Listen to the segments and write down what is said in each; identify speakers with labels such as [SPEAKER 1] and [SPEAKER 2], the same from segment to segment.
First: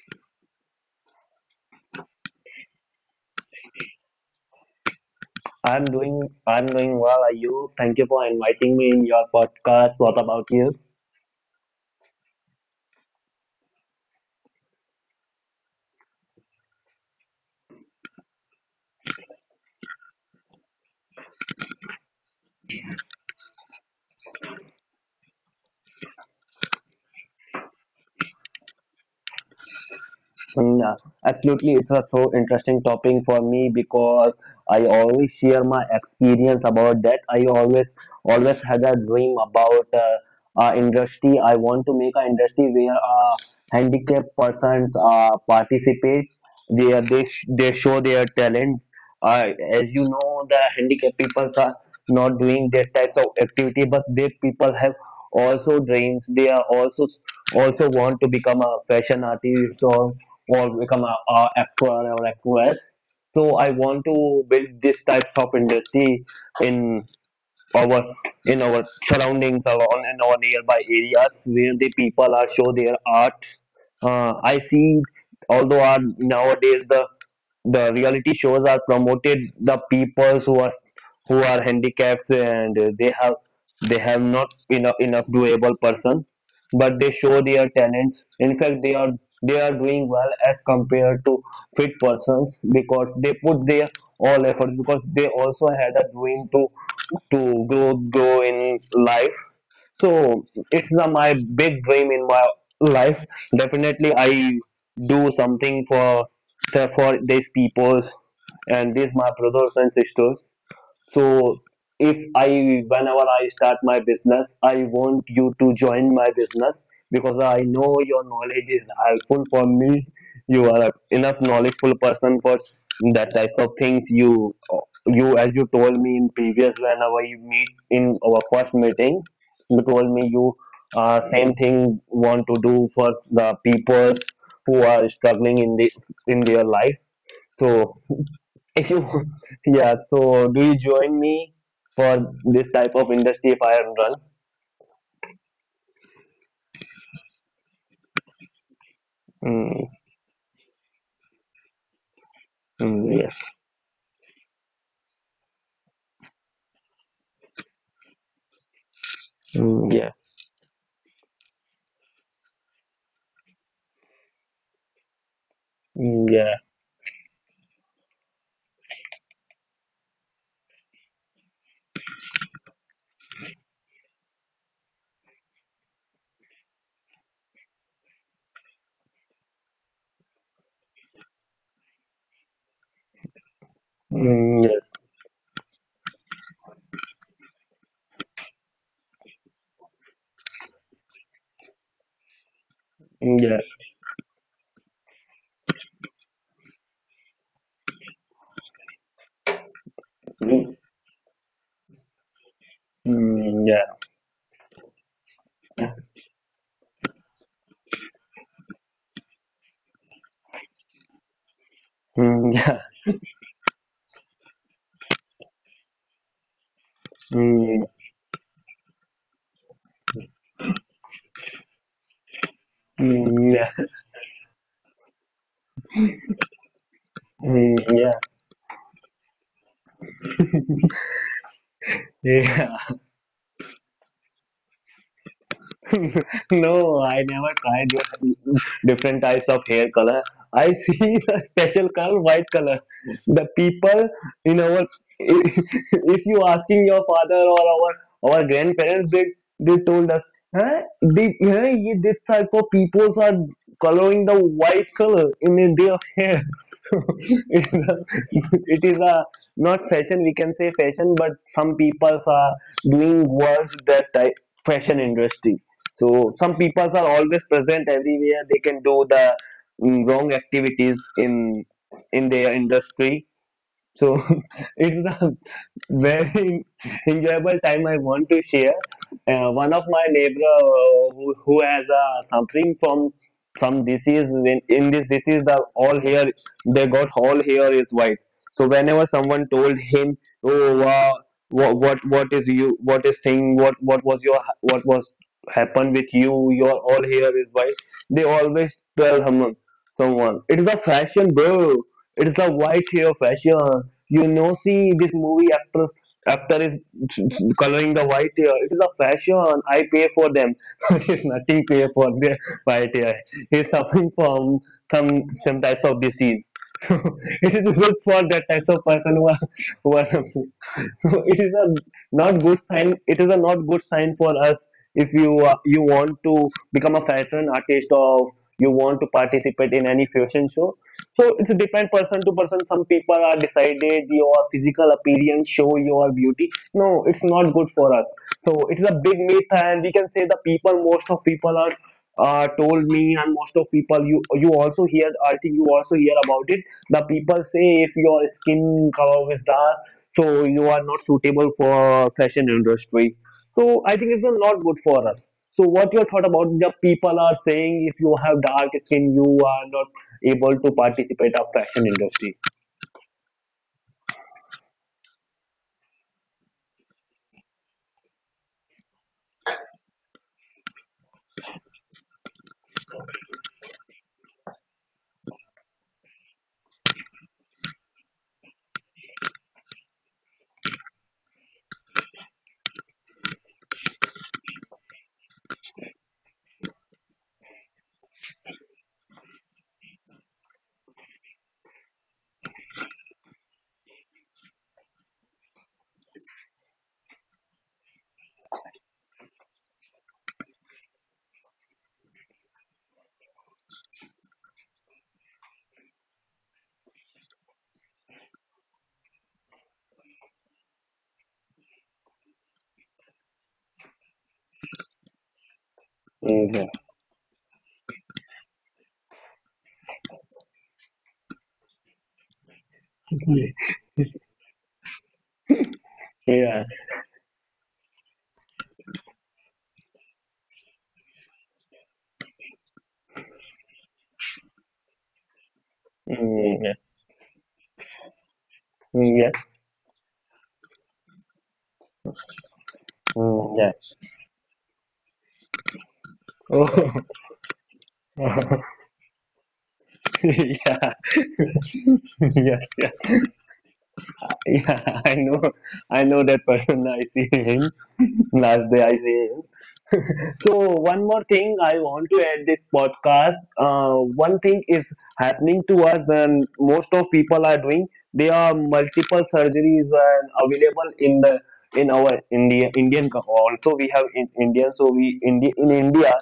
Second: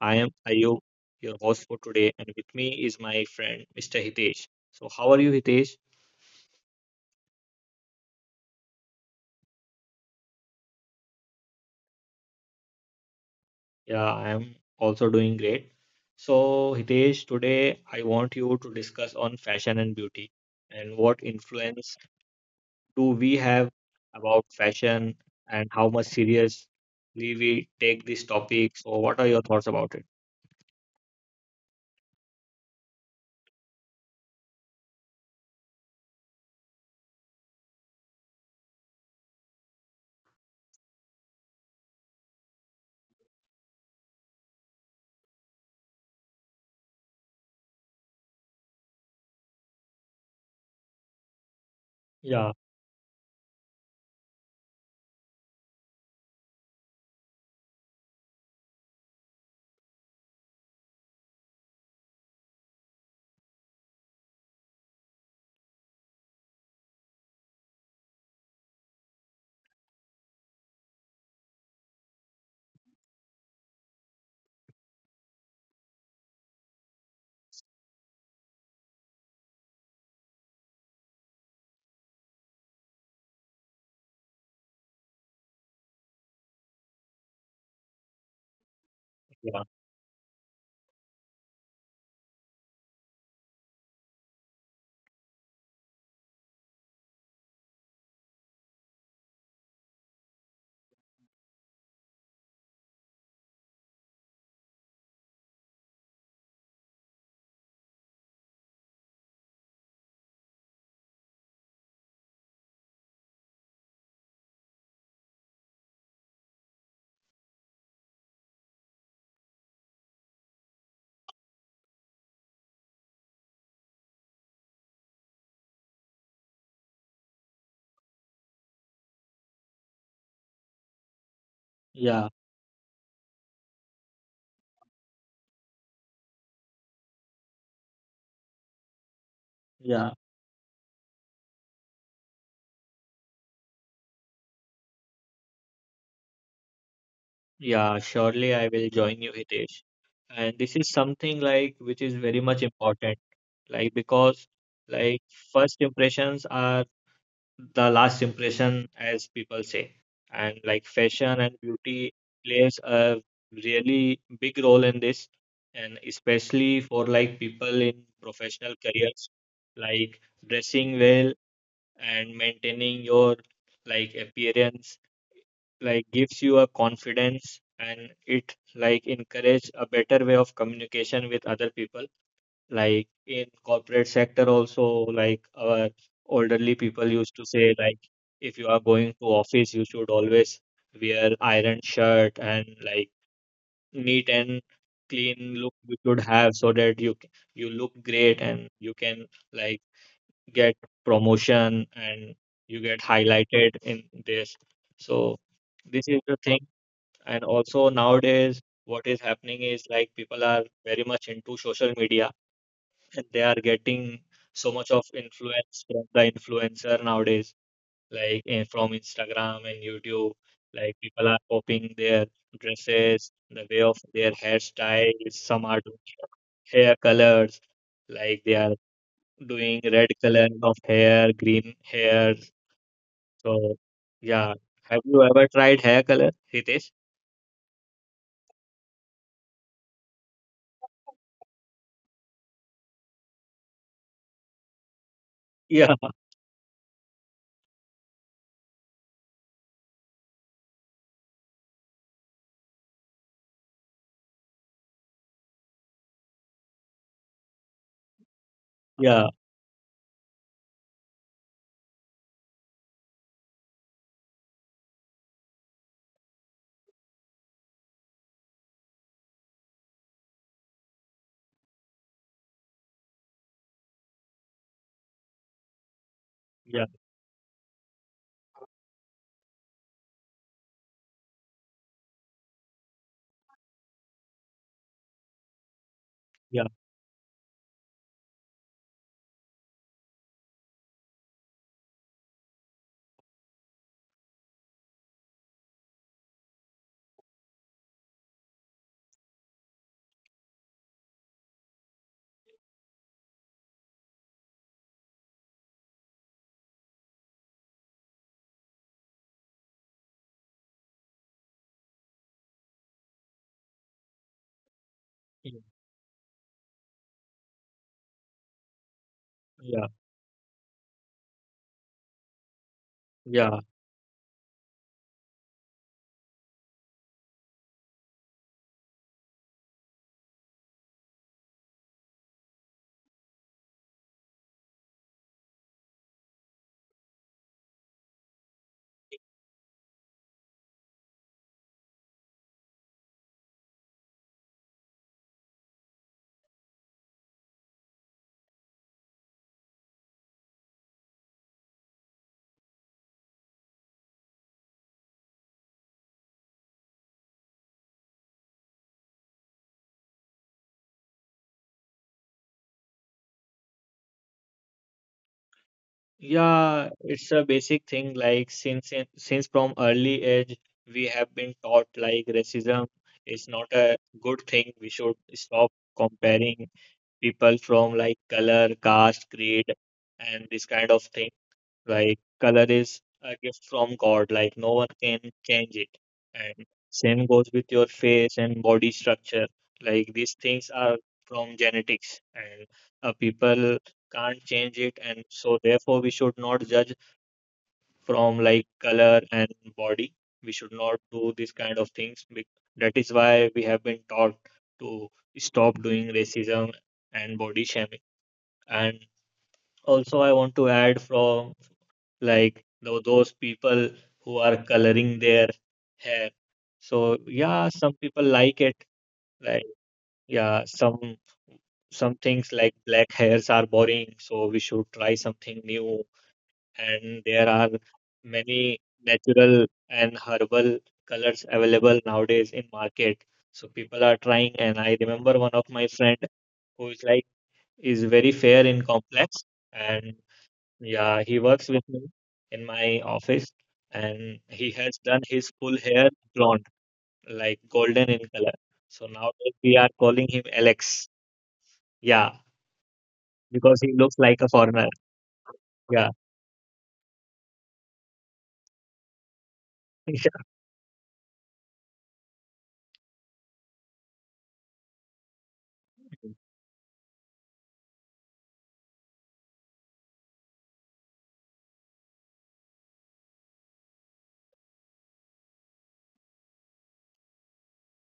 [SPEAKER 1] I am Ayub, your host for today, and with me is my friend Mr. Hitesh. So, how are you, Hitesh?
[SPEAKER 2] I'm doing well. Are you? Thank you for inviting me in your podcast. What about you?
[SPEAKER 1] Yeah, I am also doing great. So, Hitesh, today I want you to discuss on fashion and beauty and what influence do we have about fashion and how much seriously we take this topic. So, what are your thoughts about it?
[SPEAKER 2] Mm, uh, Absolutely, it's a so interesting topic for me because I always share my experience about that. I always had a dream about industry. I want to make an industry where handicapped persons participate, where they show their talent. Uh, as you know, the handicapped people
[SPEAKER 1] Yeah,
[SPEAKER 2] are not doing that types of activity, but they people have also dreams. They are also want to become a fashion artist or become a actor or actress. So I want to build this types of industry in our in our surroundings or on in our nearby areas where the people are show their art. I see, although our, nowadays the reality shows are promoted the people who are handicapped and they have not enough doable person but they show their talents.
[SPEAKER 1] yeah,
[SPEAKER 2] In fact, they are doing well as compared to fit persons because they put their all effort because they also had a dream to grow in life. So it's a, my big dream in my life. Definitely, I do something for these peoples and these my brothers and sisters. So if I, whenever I start my business, I want you to join my business because I know your knowledge is helpful for me. You are a enough knowledgeful person for that type of things. You as you told me in previous whenever you meet in our first meeting, you told me you
[SPEAKER 1] yeah,
[SPEAKER 2] same thing want to do for the people who are struggling in the in their life. So
[SPEAKER 1] yeah.
[SPEAKER 2] if you, yeah, so do you join me for this type of industry fire and run?
[SPEAKER 1] Yeah, surely I will join you, Hitesh. And this is something
[SPEAKER 2] Mm,
[SPEAKER 1] like which is very much important, like because
[SPEAKER 2] mm, yes.
[SPEAKER 1] like first impressions are the last impression, as people say. And like fashion
[SPEAKER 2] Mm,
[SPEAKER 1] and
[SPEAKER 2] yeah.
[SPEAKER 1] beauty plays a really big role in this, and especially for like
[SPEAKER 2] Mm,
[SPEAKER 1] people
[SPEAKER 2] yeah.
[SPEAKER 1] in professional careers, like dressing well and maintaining your like appearance like gives you a confidence, and it like encourage a better way of communication with other people, like in corporate sector also, like
[SPEAKER 2] Mm, yes.
[SPEAKER 1] our elderly people used to say like if you are going to office you should always wear iron shirt and like
[SPEAKER 2] Mm,
[SPEAKER 1] neat
[SPEAKER 2] yeah.
[SPEAKER 1] and clean look you should have, so that you look great and you can like get
[SPEAKER 2] Mm,
[SPEAKER 1] promotion and you get highlighted in this.
[SPEAKER 2] mm, yeah.
[SPEAKER 1] So this is the thing. And also nowadays, what is happening is like people are very much into social media and they are
[SPEAKER 2] Mm, yeah.
[SPEAKER 1] getting so much of influence from the influencer nowadays, like from
[SPEAKER 2] Mm,
[SPEAKER 1] Instagram and YouTube. Like people are copying their dresses, the way of their
[SPEAKER 2] mm, yeah.
[SPEAKER 1] hairstyles. Some are doing hair colors, like they are
[SPEAKER 2] Mm, yeah.
[SPEAKER 1] doing red color of hair, green hair. So
[SPEAKER 2] Yeah.
[SPEAKER 1] yeah, have you ever tried hair color, Hitesh?
[SPEAKER 2] No, I never tried your different types of hair color. I see the special color, white color. The people
[SPEAKER 1] Yeah,
[SPEAKER 2] in our, if you asking your father or our grandparents, they told us, huh? They, huh? Ye, this type of people are coloring the white color in their hair. it
[SPEAKER 1] yeah,
[SPEAKER 2] is a, it is a not fashion. We can say fashion, but some people are doing worse that type fashion industry. So some people are always present everywhere. They can do the wrong activities in their industry so it's
[SPEAKER 1] yeah,
[SPEAKER 2] a very enjoyable time I want to share. One of my neighbor who has suffering from some disease in this disease the all hair they got all hair is white. So whenever someone told him, oh wow, what is you what is thing what was your what was happened with you your all hair is white. They always tell someone it's a fashion bro, it's a white hair fashion. You know, see this movie actress actor is coloring the white hair. It is a fashion. I pay for them. It is nothing pay for the white hair. He's
[SPEAKER 1] yeah.
[SPEAKER 2] suffering from some types of disease. It is good for
[SPEAKER 1] Yeah,
[SPEAKER 2] that types of person who are so it is a
[SPEAKER 1] yeah,
[SPEAKER 2] not good sign, it is a not good sign for us if you you want to become a fashion artist or you want to participate in any fashion show so it's depend person to person, some people are decided your physical appearance show your beauty, no it's not good for us, so it is a big myth, and we can say the people, most of people are told me, and most of people you you also hear. I think you also hear about it. The people say if your skin color is dark, so you are not suitable for fashion industry. So I think it's not good for us. So what your thought about the people are saying if you have dark skin, you are not able to participate of fashion industry?
[SPEAKER 1] yeah. It's a basic thing. Like since from early age we have been taught like racism is not a good thing. We should stop comparing people from like color, caste, creed, and this kind of thing. Like color is a gift from God, like no one can change it. And same goes with your face and body structure. Like these things are from genetics, and people can't change it. And so, therefore, we should not judge from like color and body. We should not do these kind of things. That is why we have been taught to stop doing racism and body shaming. And also, I want to add from like those people who are coloring their hair. So yeah, some people
[SPEAKER 2] Mm,
[SPEAKER 1] like it. Like yeah, some things like black hairs are boring, so we should try something new. And there are
[SPEAKER 2] yeah. Yeah.
[SPEAKER 1] many natural and herbal colors available nowadays in market. So people are trying, and I remember one of my friend who is like is very
[SPEAKER 2] Mm, yeah.
[SPEAKER 1] fair in complex, and
[SPEAKER 2] Mm, yeah.
[SPEAKER 1] yeah, he works with me in my office and he has done
[SPEAKER 2] Mm,
[SPEAKER 1] his
[SPEAKER 2] yeah.
[SPEAKER 1] full hair blonde, like golden in color. So nowadays we are calling
[SPEAKER 2] Oh.
[SPEAKER 1] him Alex. Yeah,
[SPEAKER 2] yeah,
[SPEAKER 1] because he looks
[SPEAKER 2] yeah,
[SPEAKER 1] like a
[SPEAKER 2] yeah,
[SPEAKER 1] foreigner. Yeah.
[SPEAKER 2] yeah. I know that person. I see him last day. I see him. So one more thing I want to add this podcast. One thing is happening to us, and most of people are doing. There are multiple surgeries and available in the in our India Indian also we have in India, so we India in India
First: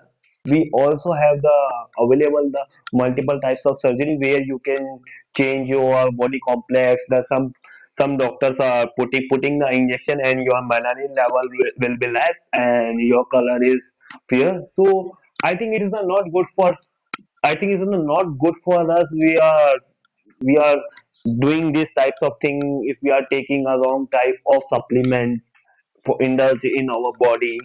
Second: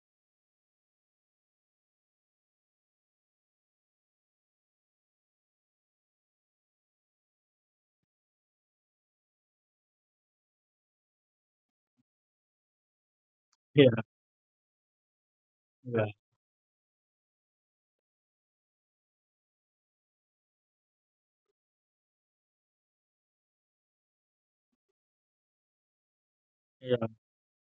[SPEAKER 2] we also have the available the multiple types of surgery where you can change your body complex, the some doctors are putting the injection and your melanin level will be less and your color is
[SPEAKER 1] Yeah.
[SPEAKER 2] fair. So I think it is
[SPEAKER 1] Yeah.
[SPEAKER 2] not good for, I think it is not good for us. We are doing these types of thing if we are taking a wrong type of supplement for indulge in
[SPEAKER 1] Yeah.
[SPEAKER 2] our body,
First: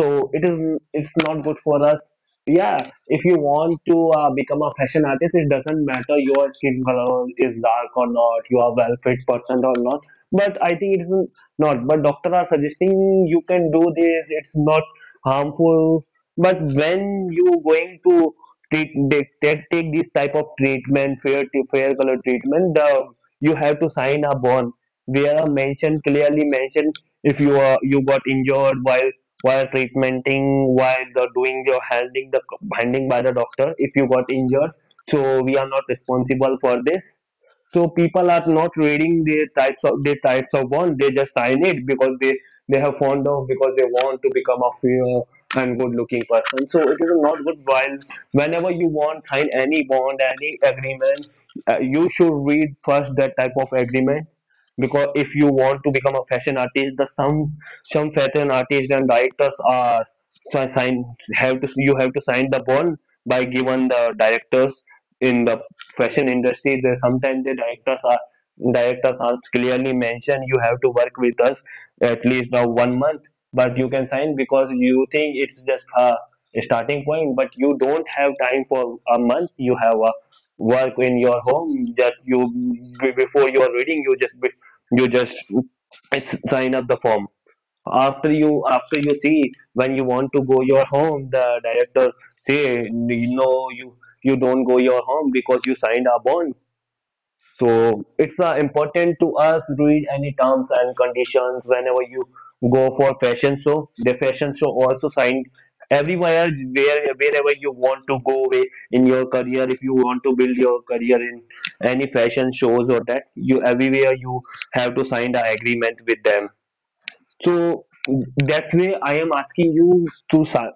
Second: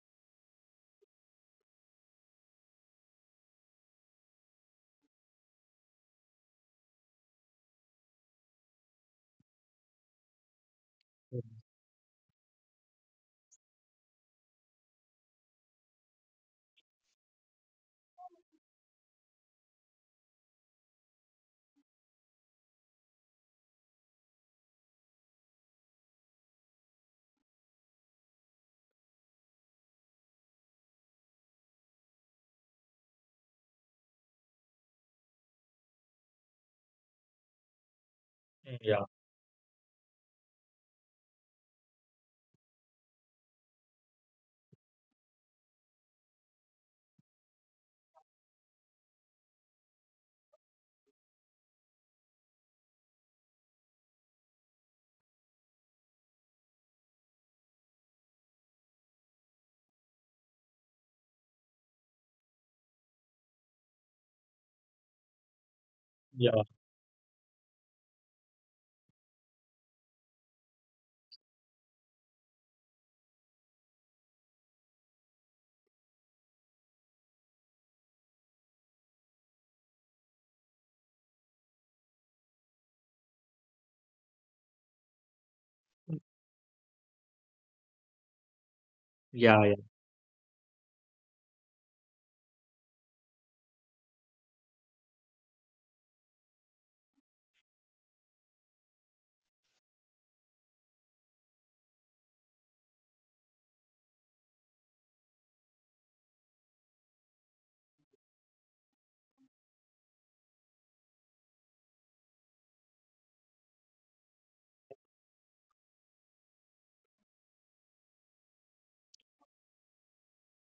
[SPEAKER 2] so it is, it's not good for us. Yeah, if you want to become a fashion artist, it doesn't matter your skin color is dark or not, you are well fit person or not, but I think it is not, but doctor are suggesting you can do this, it's not harmful. But when you going to treat, take this type of treatment, fair color treatment, the you have to sign a bond where mentioned, clearly mentioned if you are you got injured while treatmenting, while the doing your handling, the handling by the doctor, if you got injured, so we are not responsible for this. So people are not
[SPEAKER 1] Yeah.
[SPEAKER 2] reading their types of bond, they just sign it because they have fond of, because they want to become a fair and good looking person. So it is not good. While whenever you want sign any bond, any agreement, you should read first that type of agreement because if you want to become a fashion artist, the some fashion artists and directors are so sign, have to you have to sign the bond by given the directors in the fashion
[SPEAKER 1] Yeah.
[SPEAKER 2] industry. They sometimes the directors are clearly mentioned you have to work with us at least now 1 month, but you can sign because you think it's just a starting point, but you don't have time for a month. You have a work in your home, just you before you are reading, you just sign up the form. After you see
[SPEAKER 1] Yeah. Yeah. Yeah. Yeah.
[SPEAKER 2] when you want to go your home, the director say no, you you don't go your home because you signed a bond. So it's important to us read any terms and conditions whenever you go for fashion show, the fashion show also signed everywhere, wherever you want to go away in your career. If you want to build your career in any fashion shows or that, you everywhere you have to sign the agreement with them. So that way, I am asking you to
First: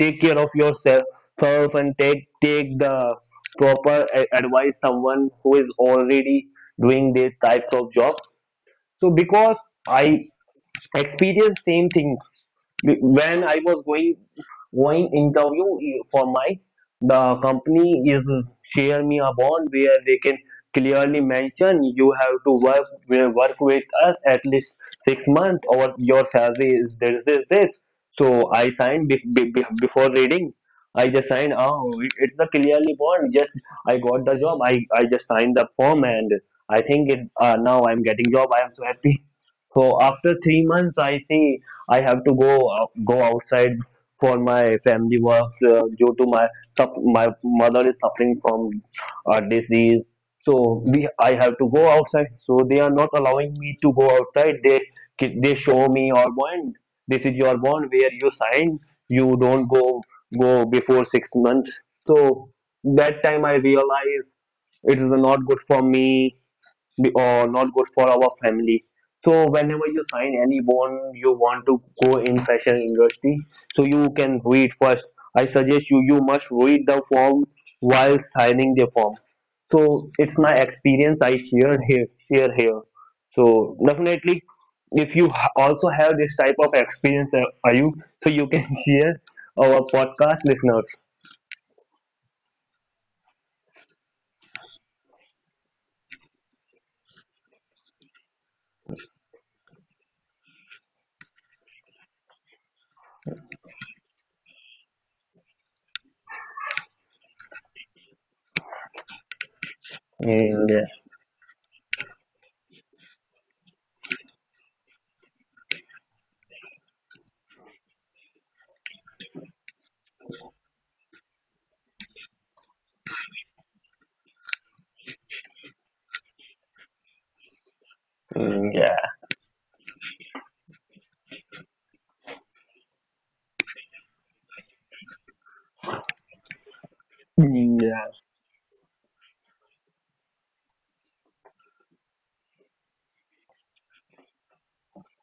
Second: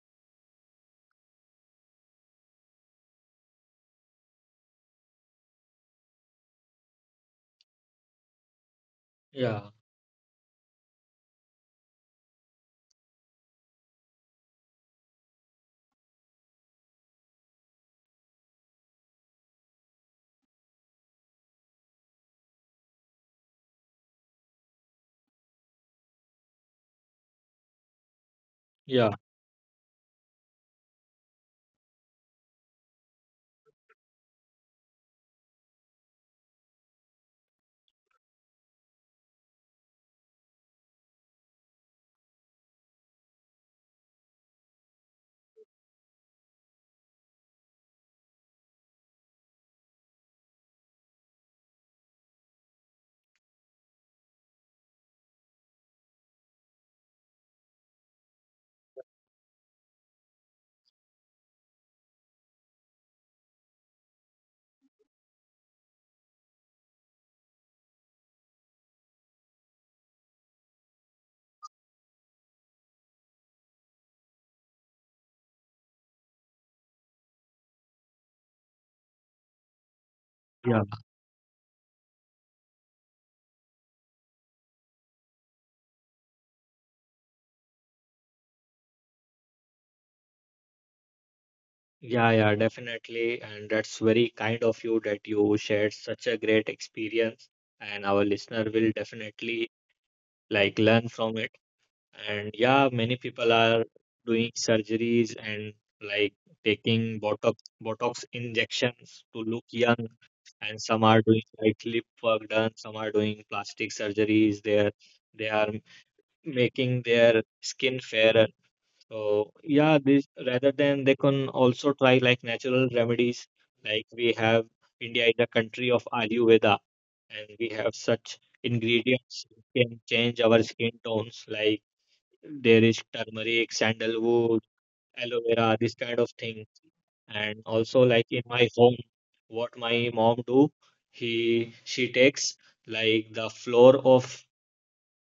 [SPEAKER 2] take care of yourself self and take the proper advice someone who is already doing these types of jobs. So because
[SPEAKER 1] Yeah.
[SPEAKER 2] I experience same thing when I was going interview e, for my the company is share me a bond where they can clearly mention you have to work with us at least 6 months or your salary is this, this, this. So I signed
[SPEAKER 1] Yeah.
[SPEAKER 2] before reading. I just signed. Oh, it, it's a clearly bond. Just I got the job. I just signed the form and I think it. Now I'm getting job. I am so happy. So after 3 months, I think I have to go outside for my family work due to my my mother is suffering from a disease. So we I have to go outside. So they are not allowing me to go outside. They they show me your bond. This is your bond where you sign. You don't go before 6 months. So that time I realized it is not good for me, be- or not good for our family. So whenever you sign any bond you want to go in fashion industry, so you can read first. I suggest you, you must read the form while signing the form. So it's my experience I share here, So definitely, if you also have this type of experience, are you so you can share our podcast listeners.
[SPEAKER 1] Yeah. Yeah, definitely. And that's very kind of you that you shared such a great experience. And our listener will definitely like learn from it. And yeah, many people are doing surgeries and like taking Botox injections to look young.
[SPEAKER 2] Mm,
[SPEAKER 1] And
[SPEAKER 2] yeah.
[SPEAKER 1] some are doing like lip work done, some are doing plastic surgeries. They are making their skin fairer. So yeah, this, rather than, they can also try like natural remedies. Like we have, India is a country of Ayurveda, and we have such
[SPEAKER 2] Mm, yeah.
[SPEAKER 1] ingredients that can change our skin tones, like there is turmeric, sandalwood, aloe vera, this kind of thing. And
[SPEAKER 2] Mm,
[SPEAKER 1] also
[SPEAKER 2] yeah.
[SPEAKER 1] like in my home, what my mom do, he she takes like the flour of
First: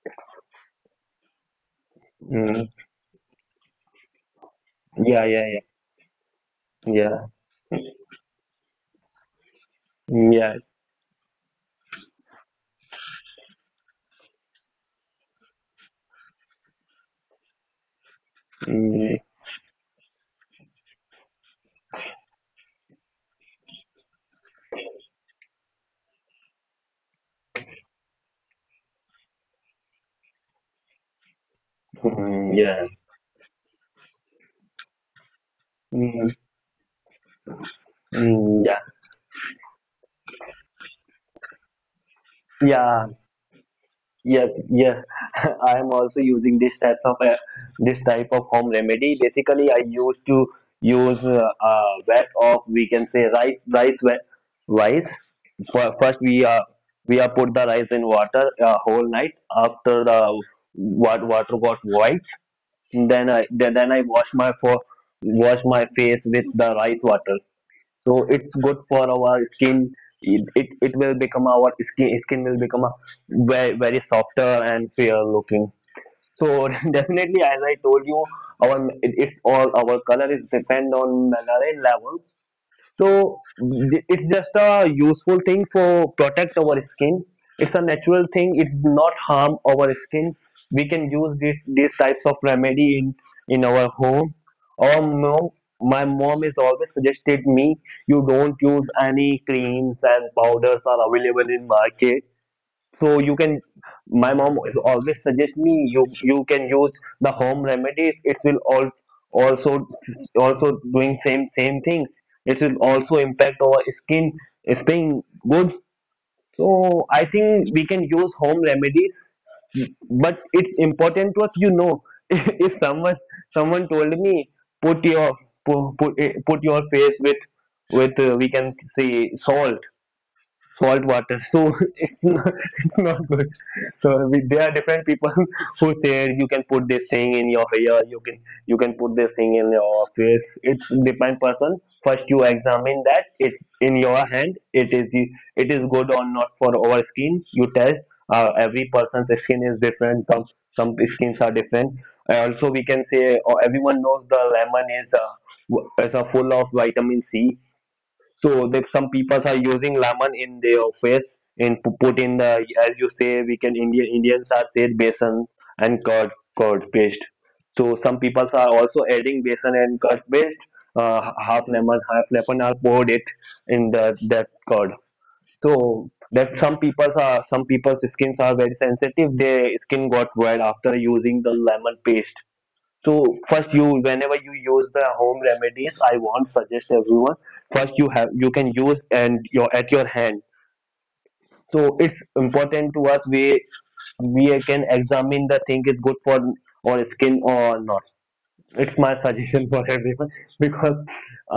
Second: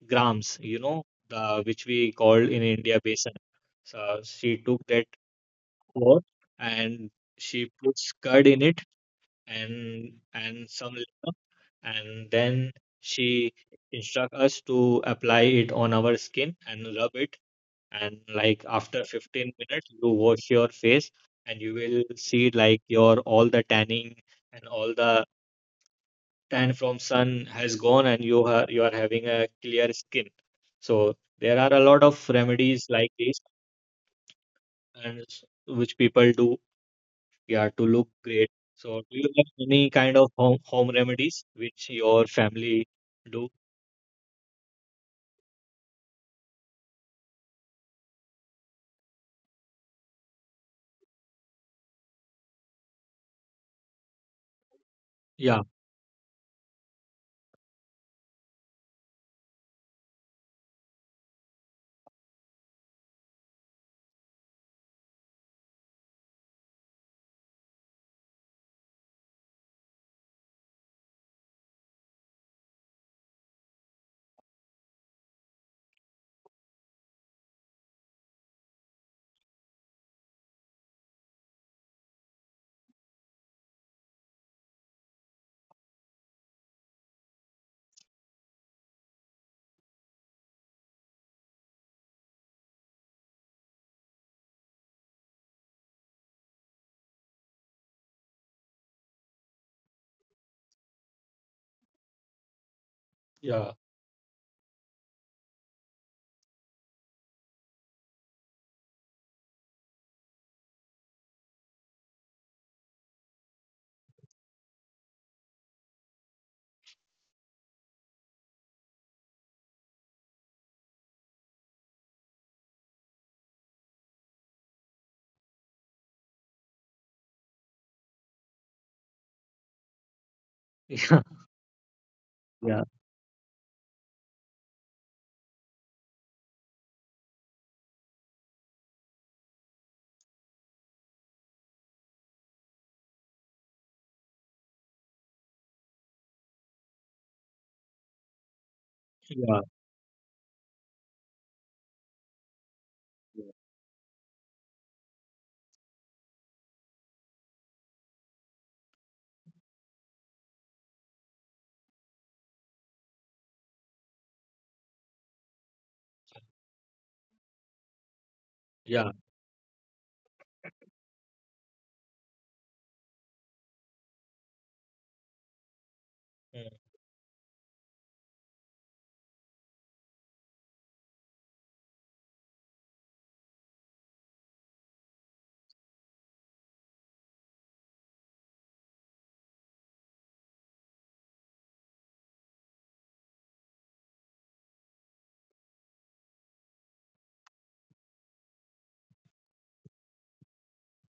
[SPEAKER 1] grams, the which we call in
[SPEAKER 2] Mm,
[SPEAKER 1] India besan. So she took that
[SPEAKER 2] yeah. Yeah. Yeah.
[SPEAKER 1] flour and
[SPEAKER 2] Yeah.
[SPEAKER 1] she puts curd in it, and
[SPEAKER 2] Yeah.
[SPEAKER 1] and some lemon, and then she instruct us to apply it on our skin and rub it, and like after
[SPEAKER 2] Mm,
[SPEAKER 1] 15 minutes you wash your face and you will see like your all the tanning and all the tan from sun has gone and you are having a clear skin. So there are a lot of
[SPEAKER 2] mm, yeah.
[SPEAKER 1] remedies like this, and which
[SPEAKER 2] Mm,
[SPEAKER 1] people do, yeah, to look great.
[SPEAKER 2] mm, yeah.
[SPEAKER 1] So do you have any kind of home remedies which your family
[SPEAKER 2] Yeah.
[SPEAKER 1] do?
[SPEAKER 2] Yeah. Yeah. I am also using this type of home remedy. Basically, I used to use wet of, we can say, rice wet rice.
[SPEAKER 1] Yeah,
[SPEAKER 2] First, we are put the rice in water whole night. After the, what, water got white, then I wash my for wash my face with the rice water. So it's good for our skin. It will become our skin will become a very, very softer and fair looking. So, definitely, as I told you, our, it's all our color is depend on melanin level. So it's just a useful thing for protect our skin. It's a natural thing. It's not harm our skin. We can use this these types of remedy in our home. Or mom, my mom is always suggested me, you don't use any creams and powders are available in market, so you can
[SPEAKER 1] yeah.
[SPEAKER 2] my mom is always suggest me, you can use the home remedies. It will all also doing same things. It will also impact our skin staying good. So I think we can use home remedies, but it's important to us. If someone told me, put your put your face with we can say salt water.
[SPEAKER 1] Yeah,
[SPEAKER 2] So, it's
[SPEAKER 1] yeah,
[SPEAKER 2] not good. So we, there are different people who say you can put this thing in your hair, you can put this thing in your face. It's depend person. First you examine that it's in your hand. It is good or not for our skin. You test. Every person's skin is
[SPEAKER 1] yeah,
[SPEAKER 2] different. Some skins are different. And also we can say, or everyone knows, the lemon is full of vitamin C, so that some people are using lemon in their face, and put in the, as you say, we can Indians are said besan and curd paste. So some people are also
[SPEAKER 1] yeah,
[SPEAKER 2] adding besan and curd paste. Half lemon, are poured it in the, that curd. So that
[SPEAKER 1] yeah,
[SPEAKER 2] some people's skins are very sensitive. Their skin got red after using the lemon paste. So first you whenever you use the home remedies, I want suggest everyone, first you have you can use and your at your hand. So it's important to us, we can examine the thing is good for our skin or not. It's my suggestion for everyone, because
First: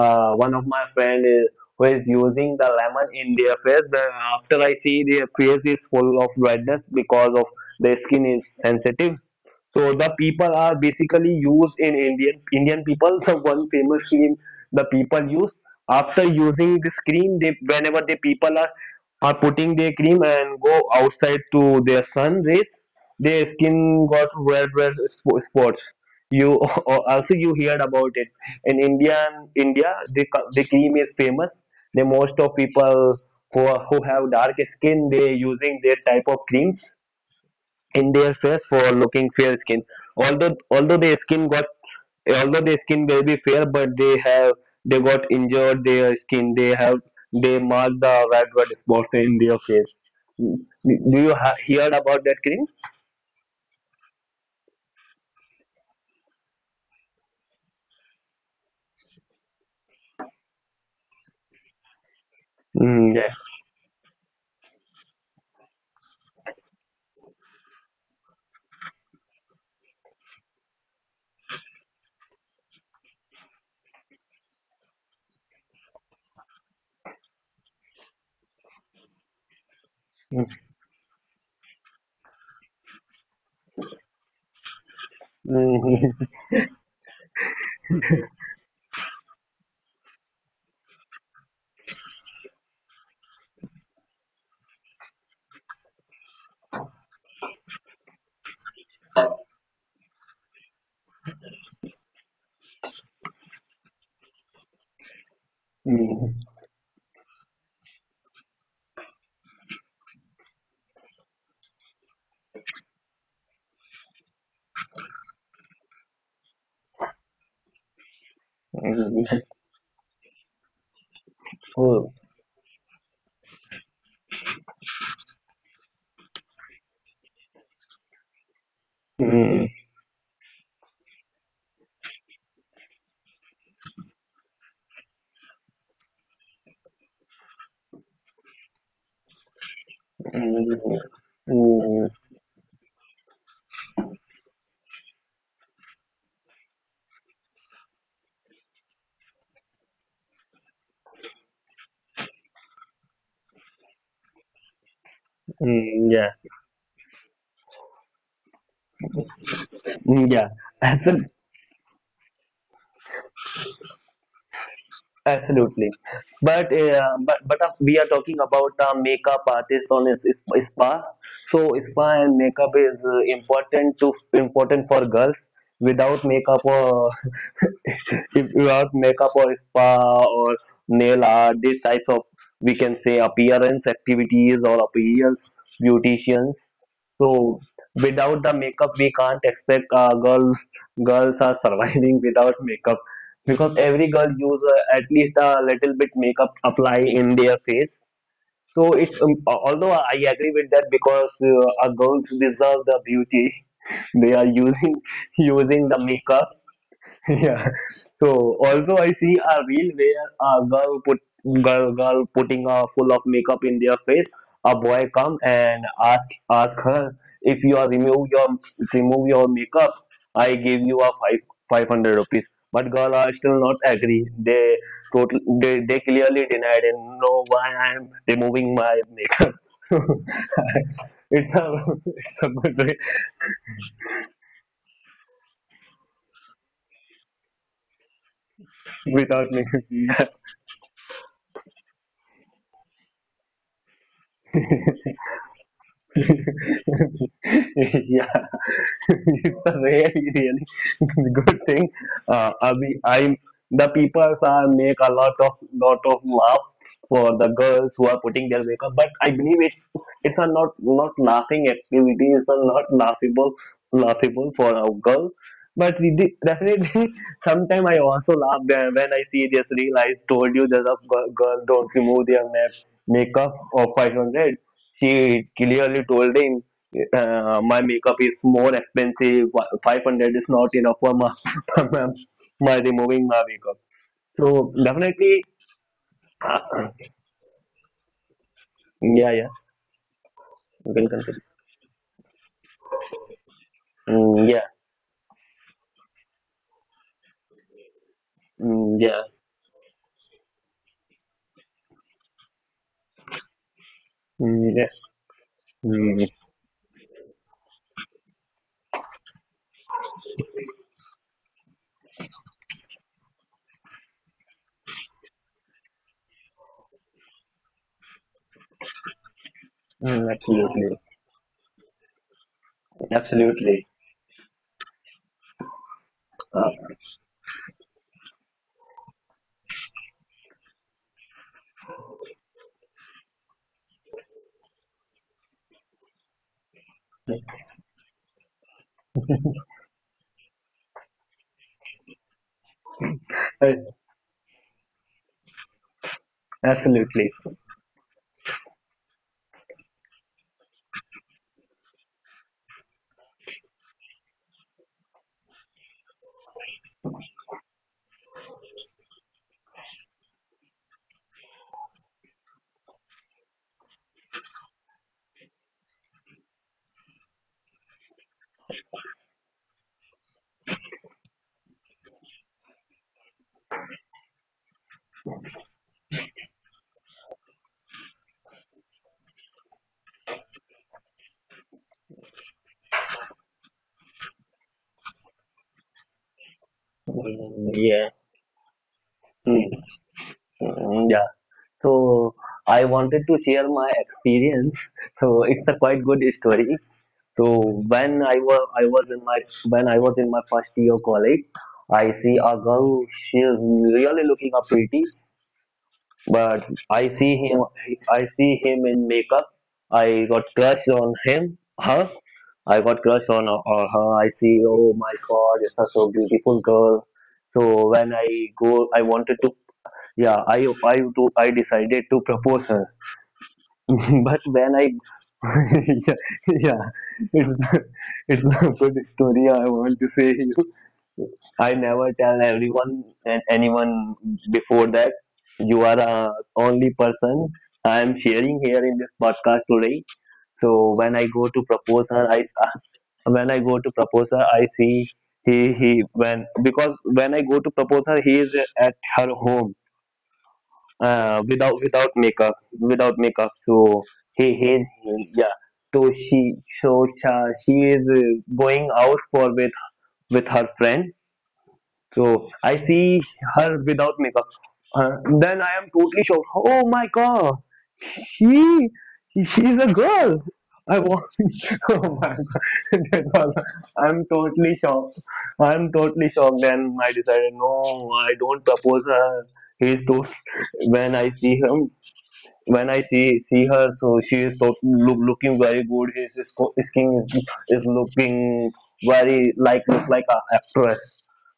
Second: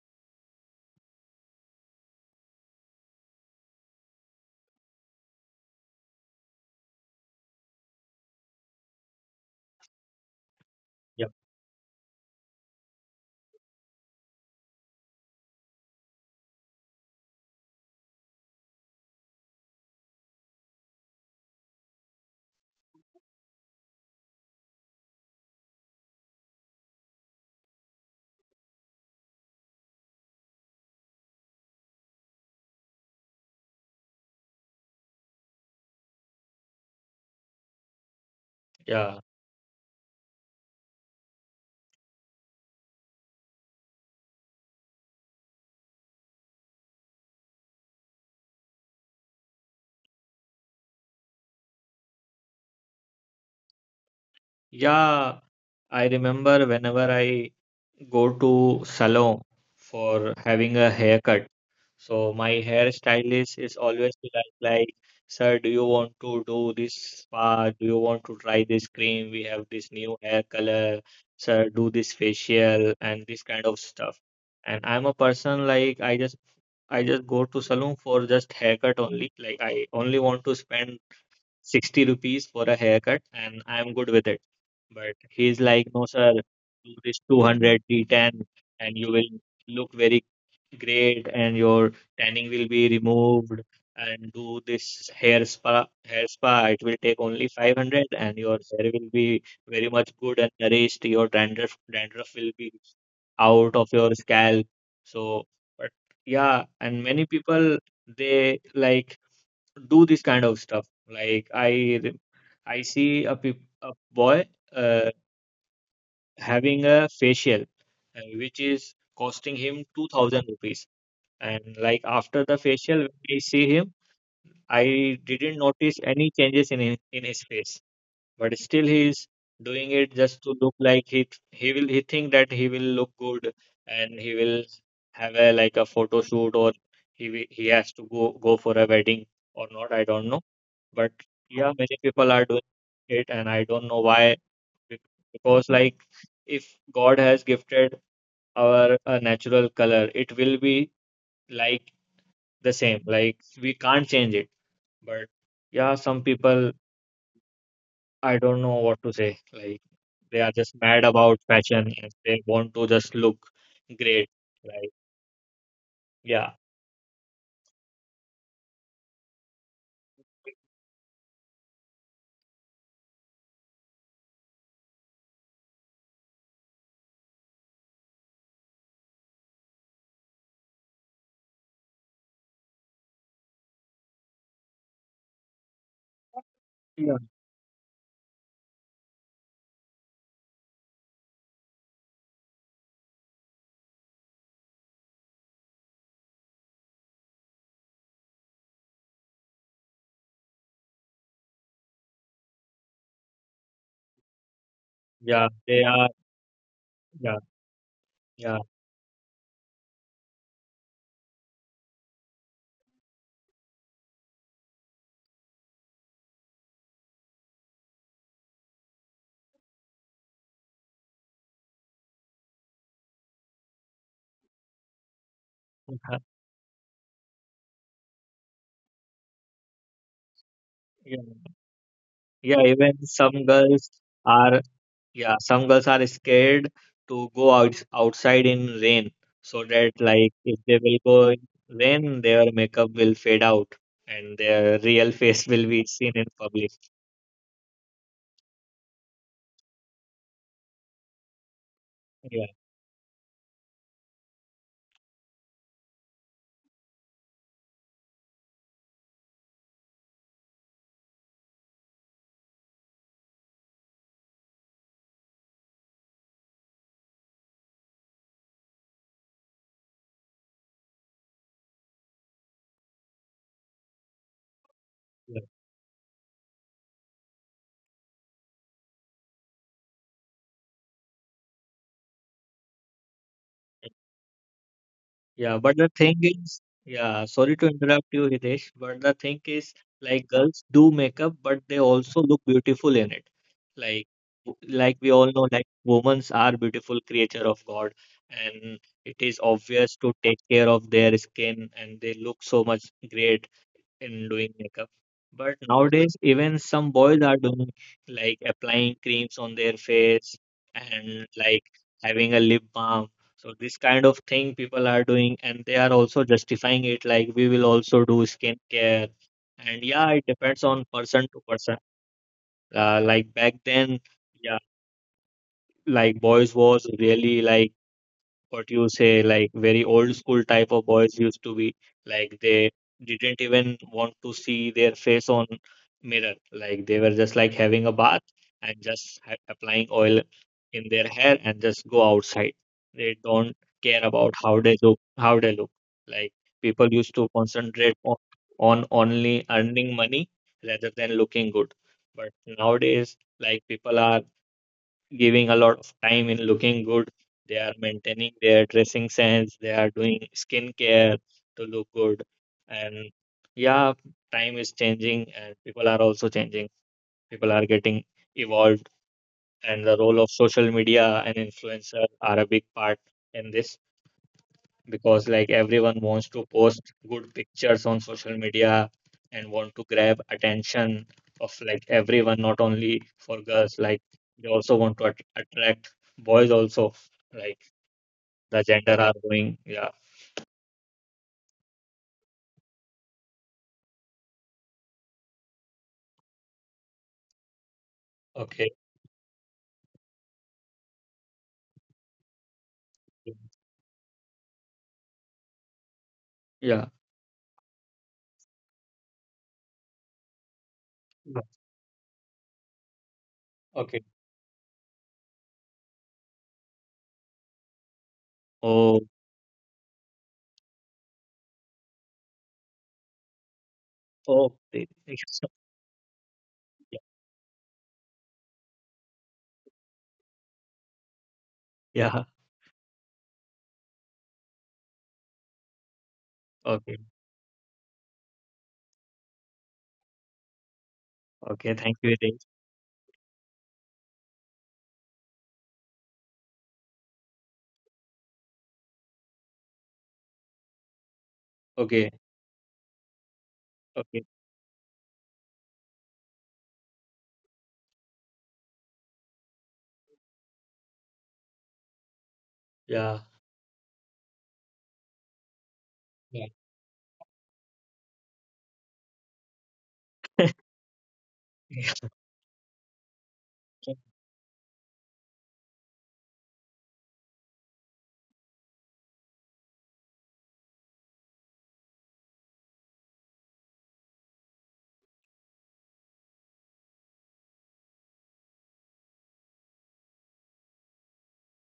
[SPEAKER 2] one of my friend is who is using the lemon in their face. The, after I see their face is full of redness because of their skin is sensitive. So the people are basically used in Indian people. The one famous cream the people use, after using this cream, they, whenever the people are putting their cream and go outside to their sun rays, their skin got red spots. You, also you heard about it. In india, the, the cream is famous. The most of people who, are, who have dark skin, they using their type of creams in their face for looking
[SPEAKER 1] yeah.
[SPEAKER 2] fair skin, although although the skin got although the skin may be fair, but they have, they got injured their skin, they have, they mark the red blood spots in their face. Mm. Do you heard about that cream?
[SPEAKER 1] Yeah, I remember whenever I go to salon for having a haircut. So my
[SPEAKER 2] Mm, yeah.
[SPEAKER 1] hairstylist is always like, sir, do you want to do this spa? Do you want to try this cream? We have this new hair color. Sir, do this facial and this kind of stuff. And I'm a person like I just go to salon for just haircut only. Like I only want to spend 60 rupees for a haircut and I'm good with it. But he's
[SPEAKER 2] Mm,
[SPEAKER 1] like, no, sir,
[SPEAKER 2] mm.
[SPEAKER 1] do this 200, 310, and you will look very great and your tanning will be removed. And do this hair spa, it will take only 500 and your hair will be very much good and nourished. Your dandruff will be out of your scalp. So, but
[SPEAKER 2] Mm,
[SPEAKER 1] yeah, and many people they like do this kind of stuff. Like re- I see a boy uh, having a facial, which is costing
[SPEAKER 2] mm.
[SPEAKER 1] him 2000 rupees. And like after
[SPEAKER 2] Oh,
[SPEAKER 1] the facial, when I see him, I didn't notice any changes in his face, but still he is
[SPEAKER 2] mm,
[SPEAKER 1] doing it just to look like he will he think that he will look good and he will have a like a photo shoot, or he has to go for a wedding or not I don't know. But
[SPEAKER 2] mm,
[SPEAKER 1] yeah, many people
[SPEAKER 2] mm,
[SPEAKER 1] are doing it and I don't know why. Be- because like if God has gifted our a natural color it will be like the same, like we can't change it, but yeah, some
[SPEAKER 2] mm, yeah,
[SPEAKER 1] people, I don't know what to say. Like they are
[SPEAKER 2] mm,
[SPEAKER 1] just
[SPEAKER 2] yeah.
[SPEAKER 1] mad about
[SPEAKER 2] Absol-
[SPEAKER 1] fashion and they want to just look great. Like
[SPEAKER 2] Absolutely.
[SPEAKER 1] yeah.
[SPEAKER 2] But we are talking about makeup artist on a spa. So spa and makeup is important for girls. Without makeup or, if without makeup or spa or nail art, these types of, we can say, appearance activities or appearance beauticians.
[SPEAKER 1] Yeah.
[SPEAKER 2] So without the makeup, we can't expect girls are surviving without makeup, because every girl use at least a little bit makeup apply in their face. So it's although I agree with that, because a girls deserve the beauty, they are using
[SPEAKER 1] Yeah, they are.
[SPEAKER 2] using the makeup.
[SPEAKER 1] Yeah,
[SPEAKER 2] Yeah.
[SPEAKER 1] yeah.
[SPEAKER 2] So also I see a reel where a girl put girl putting a full of makeup in their face. A boy come and ask her, if you are remove your makeup, I give you a five hundred rupees. But girl are still not agree. They clearly denied and, no, why I am removing my makeup.
[SPEAKER 1] Yeah.
[SPEAKER 2] it's a it's
[SPEAKER 1] Yeah,
[SPEAKER 2] a good
[SPEAKER 1] even
[SPEAKER 2] way
[SPEAKER 1] some girls are, yeah, some girls are scared to go outside in rain, so
[SPEAKER 2] without
[SPEAKER 1] that like
[SPEAKER 2] makeup.
[SPEAKER 1] if they will go in rain, their makeup will fade out and their real face will be seen in
[SPEAKER 2] Yeah,
[SPEAKER 1] public.
[SPEAKER 2] it's a really, really good thing.
[SPEAKER 1] Yeah,
[SPEAKER 2] Abhi, I'm the people are make a lot of laugh for the girls who are putting their makeup, but I believe it's a not laughing activity. It's a not laughable for a girl. But we definitely, sometime I also laugh there when I see this reel. I told you that a girl don't remove their makeup of 500.
[SPEAKER 1] yeah.
[SPEAKER 2] She clearly told him, my makeup is more expensive. 500 is not enough for my, my removing my makeup. So
[SPEAKER 1] Yeah, but the
[SPEAKER 2] definitely,
[SPEAKER 1] thing is, yeah,
[SPEAKER 2] uh,
[SPEAKER 1] sorry to interrupt you, Hitesh, but the thing is,
[SPEAKER 2] yeah, yeah.
[SPEAKER 1] like girls do makeup,
[SPEAKER 2] You can
[SPEAKER 1] but they
[SPEAKER 2] continue.
[SPEAKER 1] also look beautiful in it. Like, like
[SPEAKER 2] Mm,
[SPEAKER 1] we
[SPEAKER 2] yeah.
[SPEAKER 1] all know, like women are beautiful creature of God, and it is
[SPEAKER 2] Mm, yeah.
[SPEAKER 1] obvious to take care of their skin, and they look so much great in doing makeup.
[SPEAKER 2] Mm, yes.
[SPEAKER 1] But nowadays, even
[SPEAKER 2] Mm,
[SPEAKER 1] some boys are doing like applying creams on their face and like having a lip balm. So this kind of thing people are doing, and they are also justifying it like we will also do skincare. And yeah, it depends
[SPEAKER 2] mm,
[SPEAKER 1] on person
[SPEAKER 2] absolutely,
[SPEAKER 1] to person. Like back then,
[SPEAKER 2] absolutely.
[SPEAKER 1] yeah, like boys was really like what you say, like very old school type of boys used to be, like they didn't even want to see their face on mirror. Like they were just like having a bath and just applying oil in their hair and just go outside. They don't care
[SPEAKER 2] Uh,
[SPEAKER 1] about how they look. Like people used to
[SPEAKER 2] Absolutely.
[SPEAKER 1] concentrate on only earning money rather than looking good. But nowadays, like people are giving a lot of time in looking good. They are maintaining their dressing sense. They are doing skincare to look good. And yeah, time is changing and people are also changing. People are getting evolved, and the role of social media and influencer are a big part in this, because like everyone wants to post good pictures on social media and want to grab attention of like everyone, not only for girls, like they also want to at attract boys also, like
[SPEAKER 2] Mm, yeah.
[SPEAKER 1] the gender are going.
[SPEAKER 2] Mm,
[SPEAKER 1] Yeah.
[SPEAKER 2] mm, yeah. So I wanted to share my experience. So it's a quite good story. So when I was
[SPEAKER 1] Okay.
[SPEAKER 2] I was in my when I was in my first year of college, I see a girl. She is really looking up pretty, but
[SPEAKER 1] Yeah.
[SPEAKER 2] I see him in makeup. I got crush on
[SPEAKER 1] Yeah,
[SPEAKER 2] him, her. I got crush on or
[SPEAKER 1] okay.
[SPEAKER 2] her. I see, oh my God, it's are such a beautiful girl. So when I go,
[SPEAKER 1] Oh.
[SPEAKER 2] I wanted to, yeah, I decided to propose her. But
[SPEAKER 1] Oh,
[SPEAKER 2] when I, yeah, yeah,
[SPEAKER 1] yeah.
[SPEAKER 2] it's a good story. I want to say. I
[SPEAKER 1] Yeah,
[SPEAKER 2] never tell everyone and anyone before that. You are a
[SPEAKER 1] okay.
[SPEAKER 2] only person I am sharing here in this podcast today. So when I go to
[SPEAKER 1] Okay, thank you,
[SPEAKER 2] propose her,
[SPEAKER 1] Hitesh.
[SPEAKER 2] I, when I go to propose her, I see he when because when I go to propose her, he is at her home, without
[SPEAKER 1] Okay.
[SPEAKER 2] without makeup without makeup. So
[SPEAKER 1] Okay.
[SPEAKER 2] he yeah. So she, she is going out for with her friend, so I
[SPEAKER 1] Yeah.
[SPEAKER 2] see her without makeup. Then I am totally
[SPEAKER 1] Yeah.
[SPEAKER 2] shocked. Oh my God, she she's a girl. I was, oh my God, that was, I'm totally shocked. I'm totally shocked. Then I decided, no, I don't propose her. He's too. When I see him, when I see her, so she is so, looking very good. His skin is looking very, look like a actress.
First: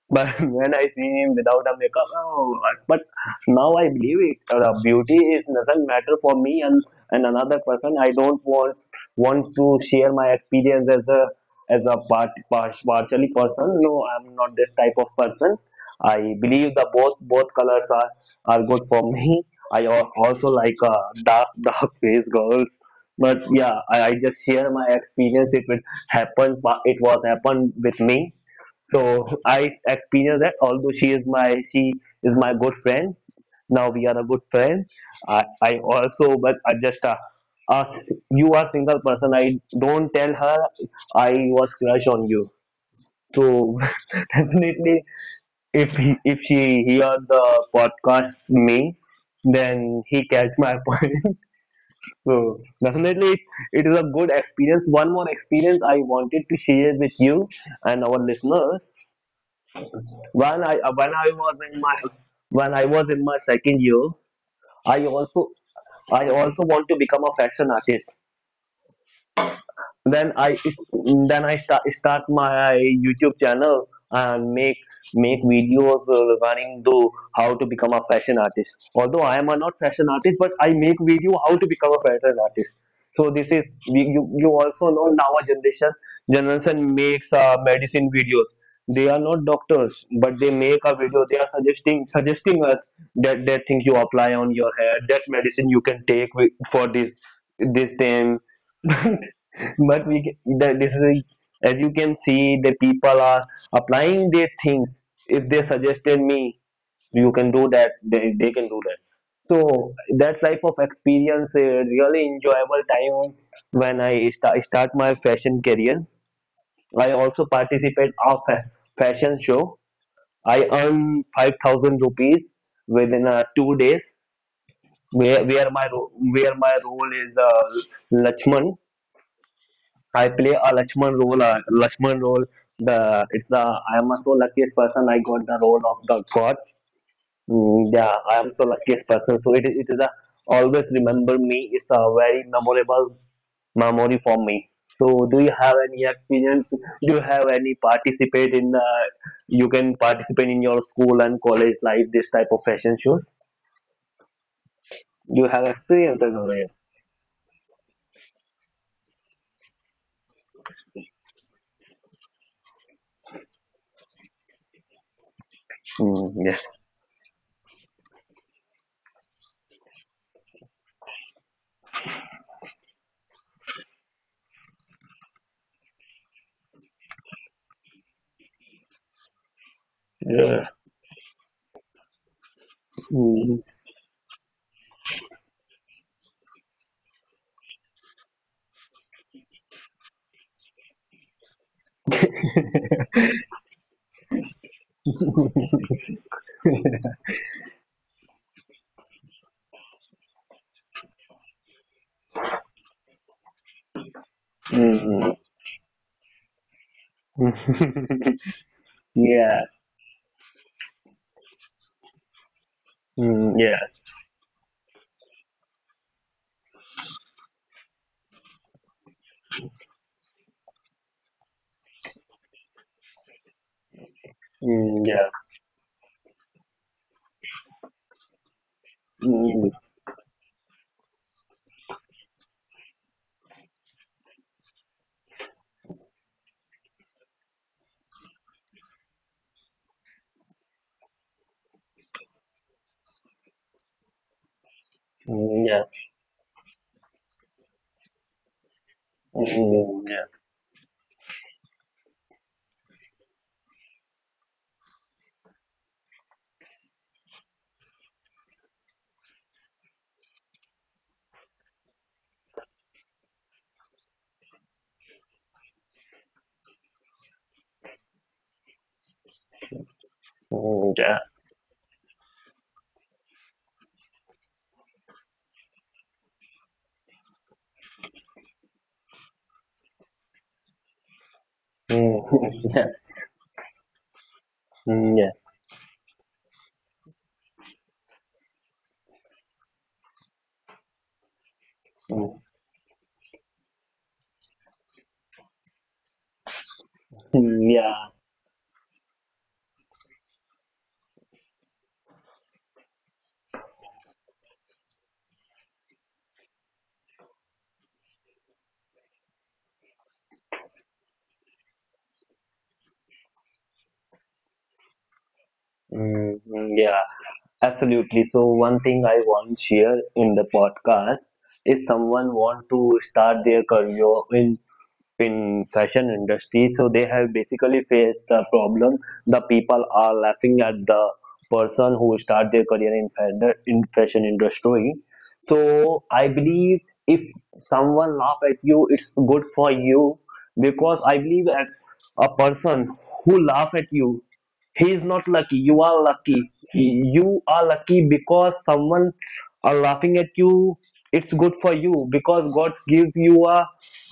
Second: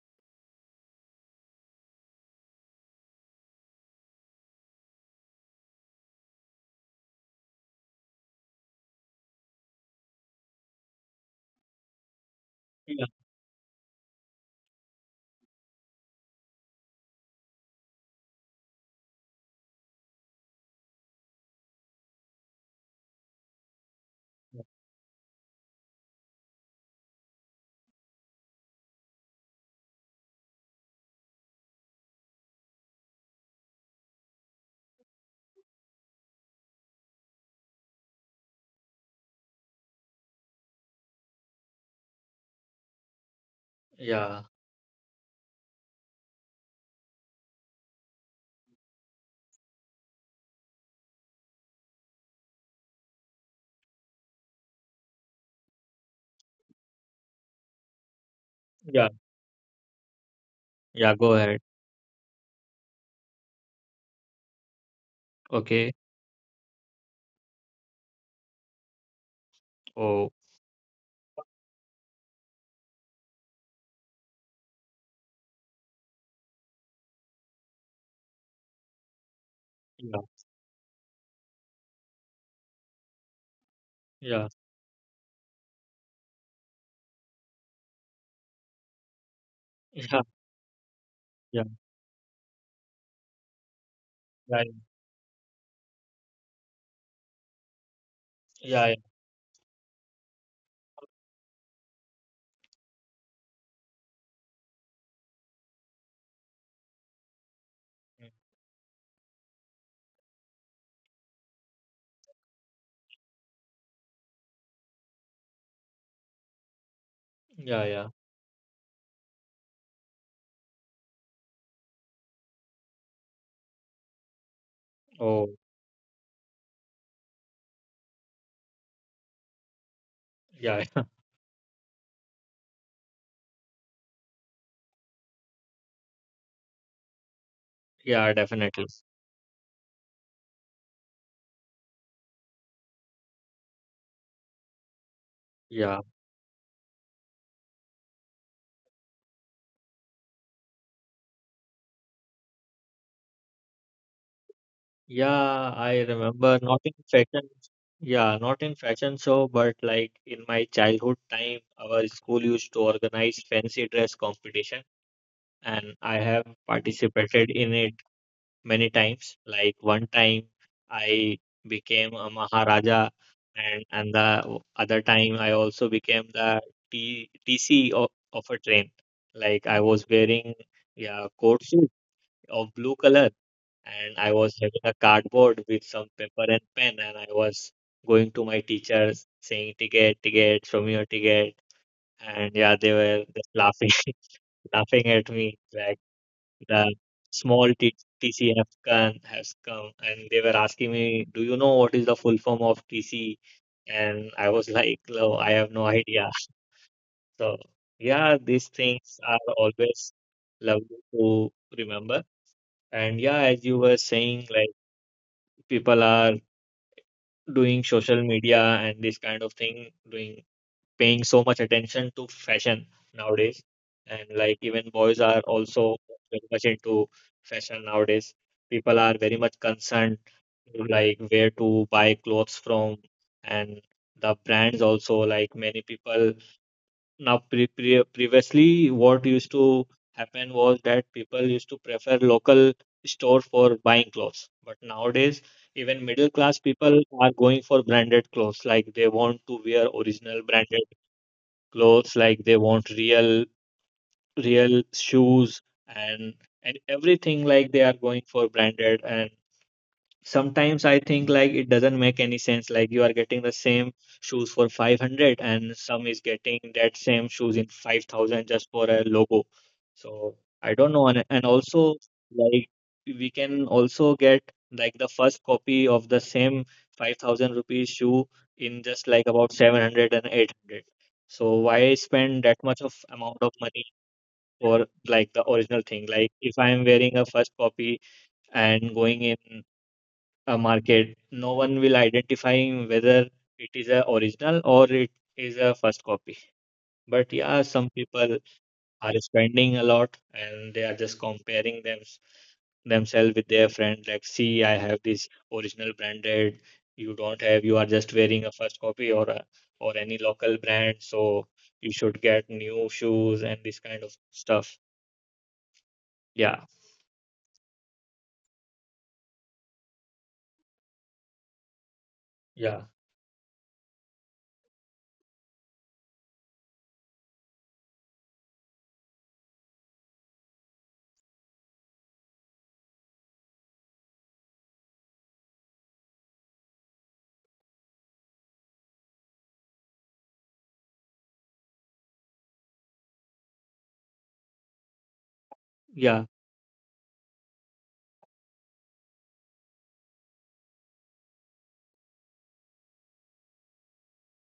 [SPEAKER 2] But, when I see him without a makeup, oh, but now I believe it. The beauty is doesn't matter for me, and another person. I don't want to share my experience as a,
[SPEAKER 1] Yeah, yeah,
[SPEAKER 2] partially person. No, I'm not this type of person. I believe the both colors are good for me. I also like dark dark face girls. But yeah, I just share my experience. If it happened, it was happened with me, so I experienced that, although she is my good friend. Now we are a good friend. I also but I just uh, you are single person. I don't tell her I was crush on you. So, definitely, if she hear the podcast me, then he catch my point. So definitely, it is a good experience. One more experience I wanted to share with you and our listeners,
[SPEAKER 1] yeah,
[SPEAKER 2] when I uh, when
[SPEAKER 1] yeah,
[SPEAKER 2] I
[SPEAKER 1] go
[SPEAKER 2] was
[SPEAKER 1] ahead.
[SPEAKER 2] in my when I was in my second year. I also
[SPEAKER 1] Okay.
[SPEAKER 2] I also want to become a fashion artist.
[SPEAKER 1] Oh.
[SPEAKER 2] then I then I start my YouTube channel and make videos, regarding to how to become a fashion artist. Although I am a not fashion
[SPEAKER 1] Yeah.
[SPEAKER 2] artist, but I make video how to become a fashion artist. So this is,
[SPEAKER 1] Yeah.
[SPEAKER 2] you also know now, our generation makes medicine videos. They are not doctors, but they make a video. They are
[SPEAKER 1] Yeah, yeah,
[SPEAKER 2] suggesting us that, that thing you apply on
[SPEAKER 1] yeah,
[SPEAKER 2] your hair, that medicine you can take with, for this thing.
[SPEAKER 1] yeah,
[SPEAKER 2] But the, this is a, as you can see, the people are applying their things. If they suggested me, you can do that.
[SPEAKER 1] yeah,
[SPEAKER 2] They can do that. So that type of experience, a really enjoyable time when I start my fashion career. I also
[SPEAKER 1] yeah, yeah.
[SPEAKER 2] participate of a fashion show. I earn 5,000 rupees within 2 days. Where
[SPEAKER 1] Oh,
[SPEAKER 2] where my ro- where my role is Lachman. I play a
[SPEAKER 1] yeah.
[SPEAKER 2] Lakshman role. The it's the I am so luckiest person. I got the role of the God. Mm, yeah, I
[SPEAKER 1] Yeah,
[SPEAKER 2] am so
[SPEAKER 1] definitely.
[SPEAKER 2] luckiest person. So it is a always remember me. It's a very memorable memory for me. So do you have
[SPEAKER 1] Yeah,
[SPEAKER 2] any experience? Do you have any participate in the? You can participate in your school and college life. This type of fashion shows. You have
[SPEAKER 1] yeah, I
[SPEAKER 2] experience? Over
[SPEAKER 1] remember
[SPEAKER 2] here.
[SPEAKER 1] not in fashion, yeah, not in fashion show, but like in my childhood time, our school used to organize fancy dress competition, and I
[SPEAKER 2] Mm,
[SPEAKER 1] have
[SPEAKER 2] yes.
[SPEAKER 1] participated in it many times. Like one time I became a Maharaja, and the other time I also became the TC of a train. Like I was wearing,
[SPEAKER 2] Yeah.
[SPEAKER 1] yeah, coat suit of blue color,
[SPEAKER 2] Mm.
[SPEAKER 1] and I was having a cardboard with some paper and pen, and I was going to my teachers saying, ticket, ticket, show me your ticket, and yeah, they were just laughing laughing at me like the small TCF can has come, and they were asking me, "Do you know what is the full form of TC?" And I was like, "No, I
[SPEAKER 2] Mm.
[SPEAKER 1] have no idea." So yeah, these things are
[SPEAKER 2] Yeah.
[SPEAKER 1] always lovely to remember. And yeah, as you
[SPEAKER 2] Mm,
[SPEAKER 1] were
[SPEAKER 2] yeah.
[SPEAKER 1] saying, like people are doing social media and this kind of thing, doing, paying so much attention to fashion nowadays, and like even boys are
[SPEAKER 2] Mm, yeah.
[SPEAKER 1] also very much into fashion nowadays. People are very much
[SPEAKER 2] Mm,
[SPEAKER 1] concerned to, like, where to buy clothes from, and the brands also, like many people now, previously what used to happen was that people used to prefer local store for buying clothes, but nowadays
[SPEAKER 2] mm,
[SPEAKER 1] even
[SPEAKER 2] yeah.
[SPEAKER 1] middle class people are going for branded clothes, like they want to wear original
[SPEAKER 2] Mm, yeah.
[SPEAKER 1] branded clothes, like they want real shoes and and everything, like they are going for branded. And sometimes I think like it doesn't make any sense. Like you are getting the same shoes for 500 and some is getting that same shoes in 5000 just for a logo. So I don't know. And,
[SPEAKER 2] Mm,
[SPEAKER 1] and
[SPEAKER 2] yeah.
[SPEAKER 1] also, like we can also get like the first copy of the same 5000 rupees shoe in just like about 700 and 800. So why spend that
[SPEAKER 2] Mm,
[SPEAKER 1] much of
[SPEAKER 2] yeah.
[SPEAKER 1] amount of money for like the
[SPEAKER 2] Mm, yeah.
[SPEAKER 1] original thing? Like if I'm wearing a first copy and going in a market, no one will
[SPEAKER 2] Mm,
[SPEAKER 1] identifying whether it is a original or it is a first copy. But yeah, some
[SPEAKER 2] mm,
[SPEAKER 1] people
[SPEAKER 2] yeah.
[SPEAKER 1] are spending a lot and they are just comparing themselves with their friend. Like, see, I have this original branded. You don't have. You are just wearing a first copy, or or any local brand. So you should get new shoes and this kind of stuff. Yeah,
[SPEAKER 2] Mm, mm, yeah. Absolutely. So one thing I want to share in the podcast is, someone
[SPEAKER 1] yeah,
[SPEAKER 2] want to start their career in fashion industry, so they have basically faced the problem. The people are laughing at the person who start their career in in fashion industry. So I believe, if someone laugh at you, it's good for you, because I believe that a person who laugh at you, he is not lucky. You
[SPEAKER 1] yeah,
[SPEAKER 2] are lucky, because someone are laughing at you. It's good for you because God gives you a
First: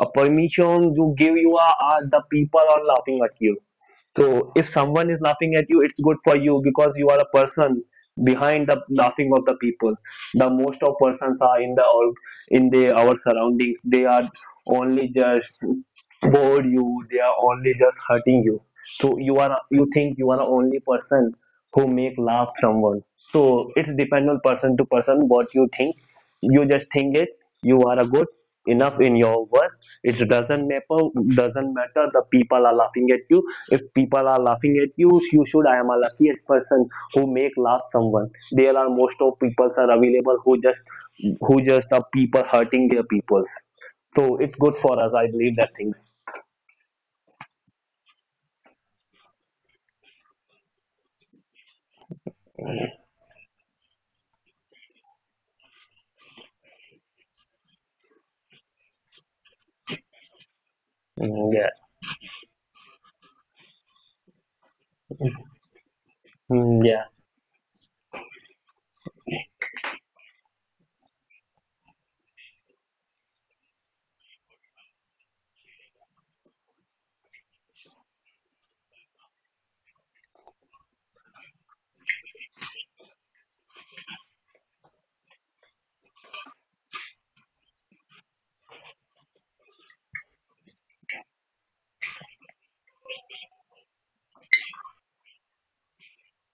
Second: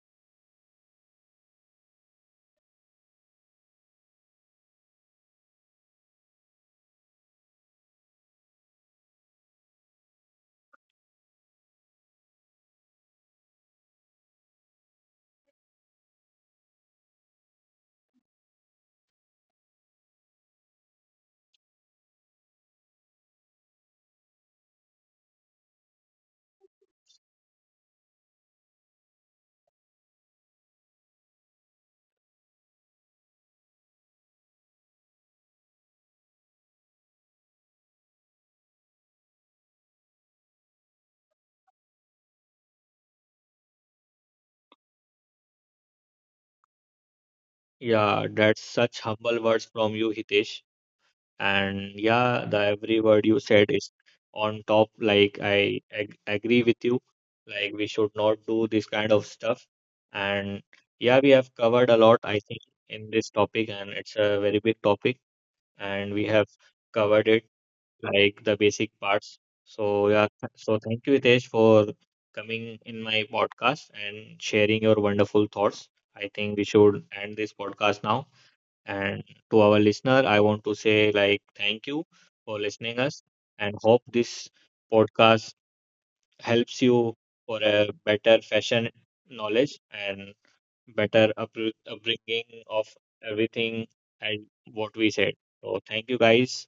[SPEAKER 2] permission. You are the people are laughing at you. So if someone is laughing at you, it's good for you, because you are a person behind the laughing of the people. The most of persons are in the our surroundings, they are only just bored you, they are only just hurting you. So you think you are the only person who make laugh someone. So it's depend on person to person what you think. You just think it, you are a good enough in your work, it doesn't matter the people are laughing at you. If people are laughing at you, you should, I am a luckiest person who make laugh someone. There are most of people are available who just, are people hurting their people. So it's good for us, I believe that thing.
[SPEAKER 1] yeah. That's such humble words from you, Hitesh. And yeah, the every word you said is on top. Like I ag agree with you. Like we should not do this kind of stuff. And yeah, we
[SPEAKER 2] Mm,
[SPEAKER 1] have
[SPEAKER 2] yeah.
[SPEAKER 1] covered a lot, I think, in this topic, and it's a very big topic, and we have
[SPEAKER 2] Mm, yeah.
[SPEAKER 1] covered it like the basic parts. So yeah, so thank you, Hitesh, for coming in my podcast and sharing your wonderful thoughts. I think we should end this podcast now. And to our listener, I want to say like thank you for listening us, and hope this podcast helps you for a better fashion knowledge and better upbringing of everything and what we said. So thank you guys.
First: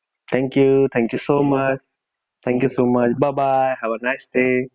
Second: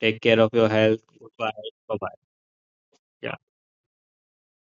[SPEAKER 1] Take care of your health.
[SPEAKER 2] Thank you so
[SPEAKER 1] Goodbye.
[SPEAKER 2] much.
[SPEAKER 1] Bye bye.
[SPEAKER 2] Thank you so much. Bye
[SPEAKER 1] Yeah.
[SPEAKER 2] bye, have a nice day.